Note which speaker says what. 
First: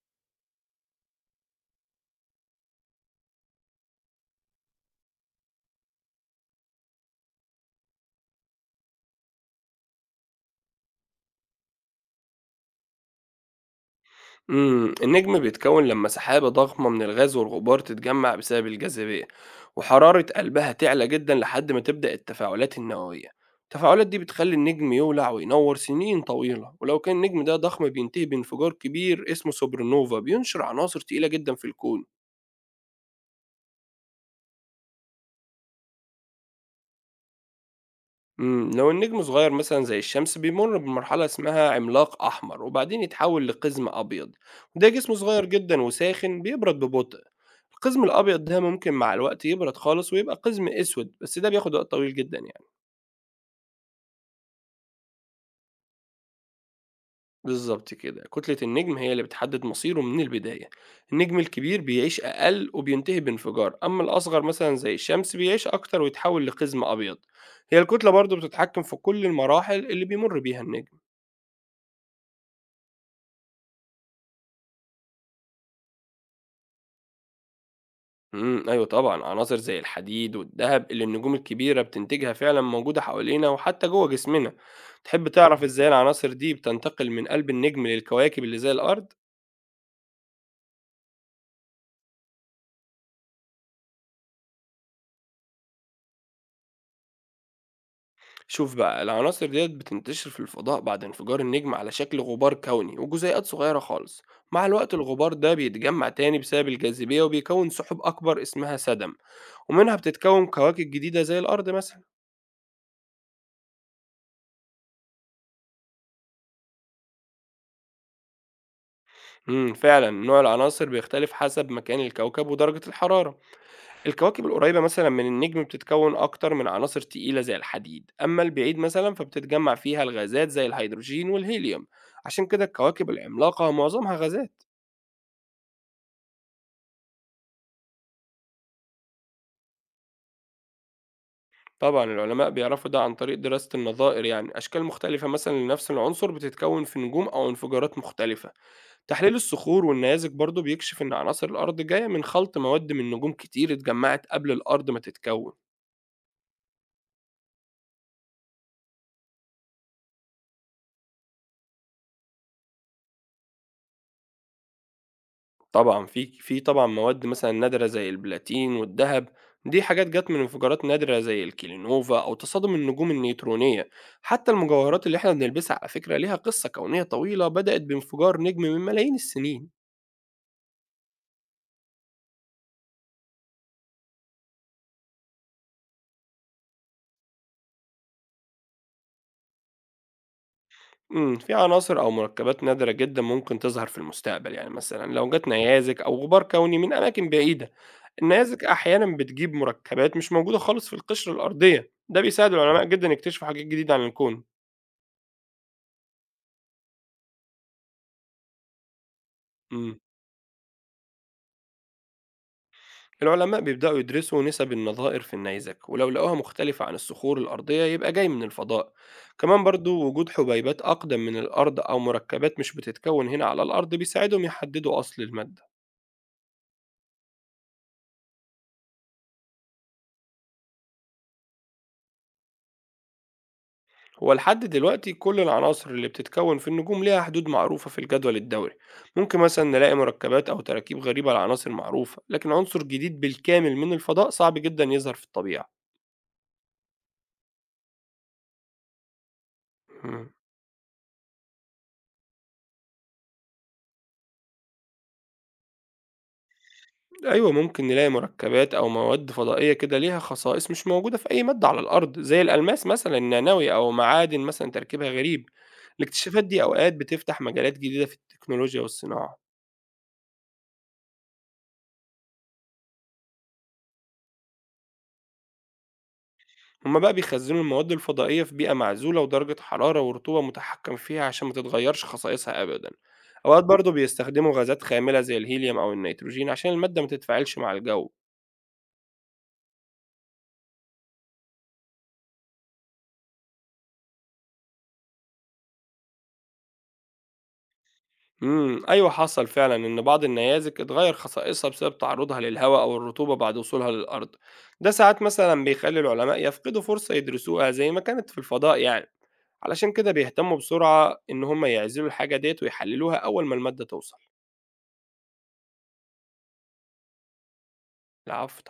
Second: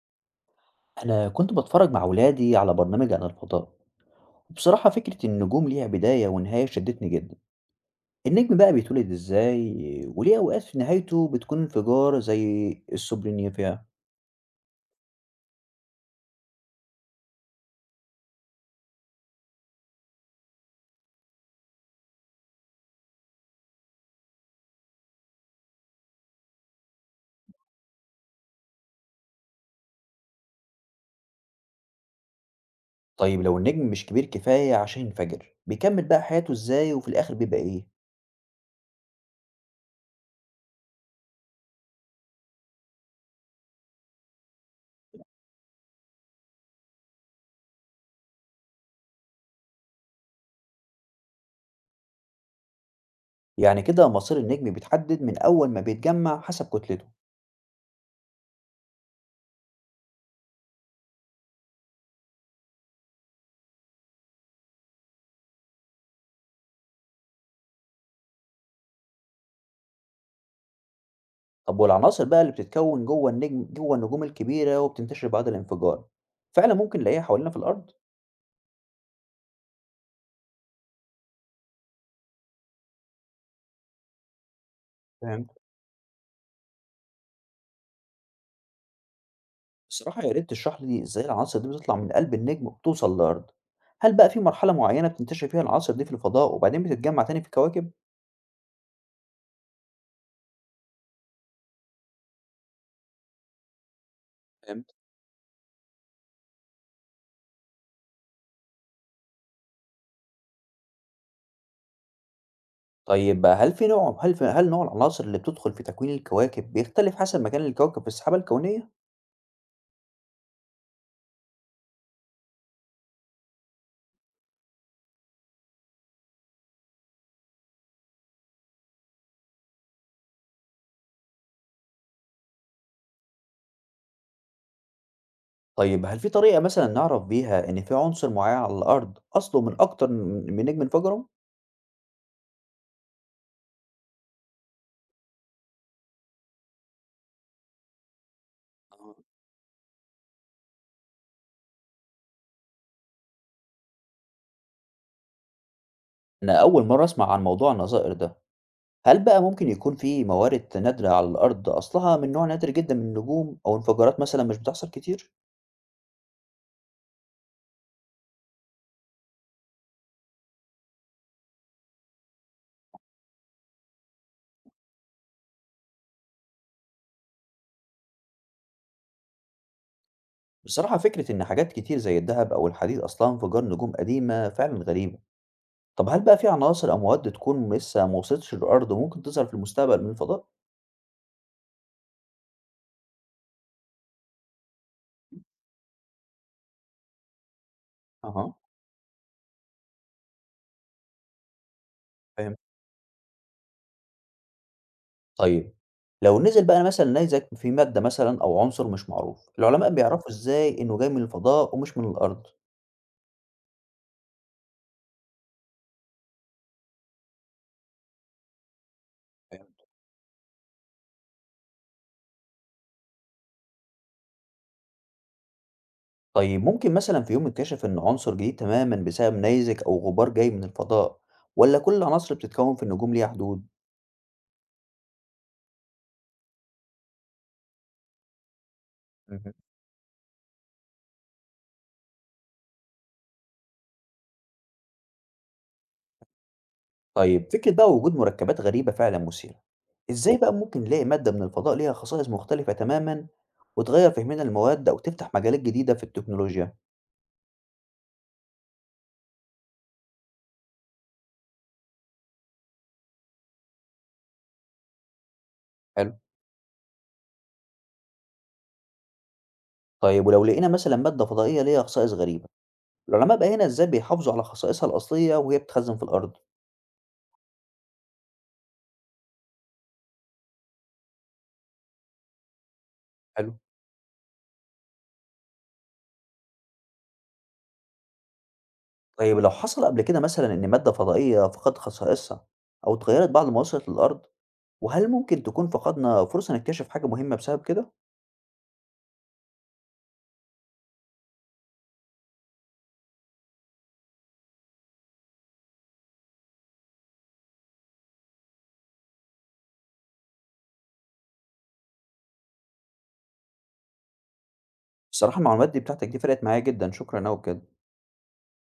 Speaker 1: أنا كنت بتفرج مع ولادي على برنامج عن الفضاء، وبصراحة فكرة النجوم ليها بداية ونهاية شدتني جدا. النجم بقى بيتولد إزاي؟ وليه أوقات في نهايته بتكون انفجار زي السوبرينيفيا؟
Speaker 2: النجم بيتكون لما سحابة ضخمة من الغاز والغبار تتجمع بسبب الجاذبية، وحرارة قلبها تعلى جدا لحد ما تبدأ التفاعلات النووية. التفاعلات دي بتخلي النجم يولع وينور سنين طويلة، ولو كان النجم ده ضخم بينتهي بانفجار كبير اسمه سوبر نوفا بينشر عناصر تقيلة جدا في الكون.
Speaker 1: طيب لو النجم مش كبير كفاية عشان ينفجر بيكمل بقى حياته إزاي وفي الآخر بيبقى إيه؟
Speaker 2: لو النجم صغير مثلا زي الشمس بيمر بمرحلة اسمها عملاق أحمر وبعدين يتحول لقزم أبيض، وده جسم صغير جدا وساخن بيبرد ببطء. القزم الأبيض ده ممكن مع الوقت يبرد خالص ويبقى قزم أسود، بس ده بياخد وقت طويل جدا يعني.
Speaker 1: يعني كده مصير النجم بيتحدد من أول ما بيتجمع حسب كتلته.
Speaker 2: بالظبط كده، كتلة النجم هي اللي بتحدد مصيره من البداية. النجم الكبير بيعيش أقل وبينتهي بانفجار، أما الأصغر مثلا زي الشمس بيعيش أكتر ويتحول لقزم أبيض. هي الكتلة برضو بتتحكم في كل المراحل اللي بيمر بيها النجم.
Speaker 1: طب والعناصر بقى اللي بتتكون جوه النجم جوه النجوم الكبيرة وبتنتشر بعد الانفجار، فعلا ممكن نلاقيها حوالينا في الأرض؟
Speaker 2: أيوه طبعًا، عناصر زي الحديد والدهب اللي النجوم الكبيرة بتنتجها فعلًا موجودة حوالينا وحتى جوه جسمنا. تحب
Speaker 1: فهمت.
Speaker 2: تعرف إزاي العناصر دي بتنتقل من قلب النجم للكواكب اللي زي الأرض؟
Speaker 1: بصراحة يا ريت تشرح لي إزاي العناصر دي بتطلع من قلب النجم وبتوصل للأرض. هل بقى في مرحلة معينة بتنتشر فيها العناصر دي في الفضاء وبعدين بتتجمع تاني في الكواكب؟
Speaker 2: شوف بقى، العناصر ديّة بتنتشر في الفضاء بعد انفجار النجم على شكل غبار كوني وجزيئات صغيرة خالص. مع الوقت
Speaker 1: فهمت.
Speaker 2: الغبار ده بيتجمع تاني بسبب الجاذبية وبيكون سحب أكبر اسمها سدم، ومنها بتتكون كواكب جديدة زي الأرض مثلًا.
Speaker 1: طيب هل في نوع هل في هل نوع العناصر اللي بتدخل في تكوين الكواكب بيختلف حسب مكان الكوكب في السحابة الكونية؟
Speaker 2: فعلًا نوع العناصر بيختلف حسب مكان الكوكب ودرجة الحرارة. الكواكب القريبة مثلًا من النجم بتتكوّن أكتر من عناصر تقيلة زي الحديد، أمّا البعيد مثلًا فبتتجمّع فيها الغازات زي الهيدروجين والهيليوم، عشان كده الكواكب العملاقة معظمها غازات.
Speaker 1: طيب هل في طريقة مثلا نعرف بيها إن في عنصر معين على الأرض أصله من أكتر من نجم انفجروا؟
Speaker 2: طبعًا العلماء بيعرفوا ده عن طريق دراسة النظائر، يعني أشكال مختلفة مثلًا لنفس العنصر بتتكوّن في نجوم أو انفجارات مختلفة.
Speaker 1: آه.
Speaker 2: تحليل الصخور والنيازك برضه بيكشف إن عناصر الأرض جاية من خلط مواد من نجوم كتير اتجمّعت قبل الأرض ما تتكوّن.
Speaker 1: أنا أول مرة أسمع عن موضوع النظائر ده، هل بقى ممكن يكون في موارد نادرة على الأرض أصلها من نوع نادر جدا من النجوم أو انفجارات مثلا مش بتحصل كتير؟
Speaker 2: طبعًا في مواد مثلًا نادرة زي البلاتين والدهب، دي حاجات جات من انفجارات نادرة زي الكيلينوفا أو تصادم النجوم النيوترونية. حتى المجوهرات اللي إحنا بنلبسها على فكرة ليها قصة كونية طويلة بدأت بانفجار نجم من ملايين السنين.
Speaker 1: بصراحة فكرة إن حاجات كتير زي الذهب أو الحديد أصلها انفجار نجوم قديمة فعلا غريبة. طب هل بقى في عناصر أو مواد تكون لسه ما وصلتش للأرض وممكن تظهر في المستقبل من الفضاء؟
Speaker 2: في عناصر أو مركبات نادرة جدًا ممكن تظهر في المستقبل، يعني مثلًا لو جات نيازك أو غبار كوني من أماكن بعيدة.
Speaker 1: أها،
Speaker 2: النيازك أحيانًا بتجيب مركبات مش موجودة خالص في القشرة الأرضية، ده بيساعد
Speaker 1: فاهم.
Speaker 2: العلماء جدًا يكتشفوا حاجات جديدة عن الكون.
Speaker 1: طيب لو نزل بقى مثلا نيزك في مادة مثلا أو عنصر مش معروف، العلماء
Speaker 2: إمم.
Speaker 1: بيعرفوا إزاي إنه جاي من الفضاء ومش من الأرض؟
Speaker 2: العلماء بيبدأوا يدرسوا نسب النظائر في النيزك، ولو لقوها مختلفة عن الصخور الأرضية يبقى جاي من الفضاء. كمان
Speaker 1: فاهم.
Speaker 2: برضو وجود حبيبات أقدم من الأرض أو مركبات مش بتتكون هنا على الأرض بيساعدهم يحددوا أصل المادة.
Speaker 1: طيب ممكن مثلا في يوم يتكشف إن عنصر جديد تماما بسبب نيزك أو غبار جاي من الفضاء، ولا كل العناصر اللي بتتكون في النجوم ليها حدود؟
Speaker 2: هو لحد دلوقتي كل العناصر اللي بتتكون في النجوم ليها حدود معروفة في الجدول الدوري. ممكن
Speaker 1: مهم.
Speaker 2: مثلا نلاقي مركبات أو تراكيب غريبة لعناصر معروفة، لكن عنصر جديد بالكامل من الفضاء صعب جدا يظهر في الطبيعة.
Speaker 1: طيب فكرة بقى وجود مركبات غريبة فعلا مثيرة.
Speaker 2: مم.
Speaker 1: إزاي بقى ممكن نلاقي مادة من الفضاء ليها خصائص مختلفة تمامًا وتغيّر فهمنا للمواد أو تفتح مجالات جديدة في التكنولوجيا؟
Speaker 2: أيوه، ممكن نلاقي مركبات أو مواد فضائية كده ليها خصائص مش موجودة في أي مادة على الأرض، زي الألماس مثلًا النانوي أو معادن مثلًا تركيبها غريب.
Speaker 1: حلو.
Speaker 2: الاكتشافات دي أوقات بتفتح مجالات جديدة في التكنولوجيا والصناعة.
Speaker 1: طيب ولو لقينا مثلًا مادة فضائية ليها خصائص غريبة، العلماء بقى هنا إزاي بيحافظوا على خصائصها الأصلية وهي بتتخزن في الأرض؟
Speaker 2: هُم بقى بيخزنوا المواد الفضائية في بيئة معزولة ودرجة حرارة ورطوبة متحكم فيها عشان ما تتغيرش خصائصها أبدًا.
Speaker 1: حلو.
Speaker 2: أوقات برضه بيستخدموا غازات خاملة زي الهيليوم أو النيتروجين عشان المادة ما تتفاعلش مع الجو.
Speaker 1: طيب لو حصل قبل كده مثلًا إن مادة فضائية فقدت خصائصها أو اتغيّرت بعد ما وصلت للأرض، وهل ممكن تكون فقدنا فرصة نكتشف حاجة مهمة بسبب كده؟
Speaker 2: أيوه، حصل فعلًا إن بعض النيازك اتغيّر خصائصها بسبب تعرضها للهواء أو الرطوبة بعد وصولها للأرض، ده ساعات مثلًا بيخلّي العلماء يفقدوا فرصة يدرسوها زي ما كانت في الفضاء يعني، علشان كده بيهتموا بسرعة إن هم يعزلوا الحاجة ديّة ويحللوها أول ما المادة توصل.
Speaker 1: الصراحة المعلومات دي بتاعتك دي فرقت معايا جدًا، شكرًا أوي بجد.
Speaker 2: العفو.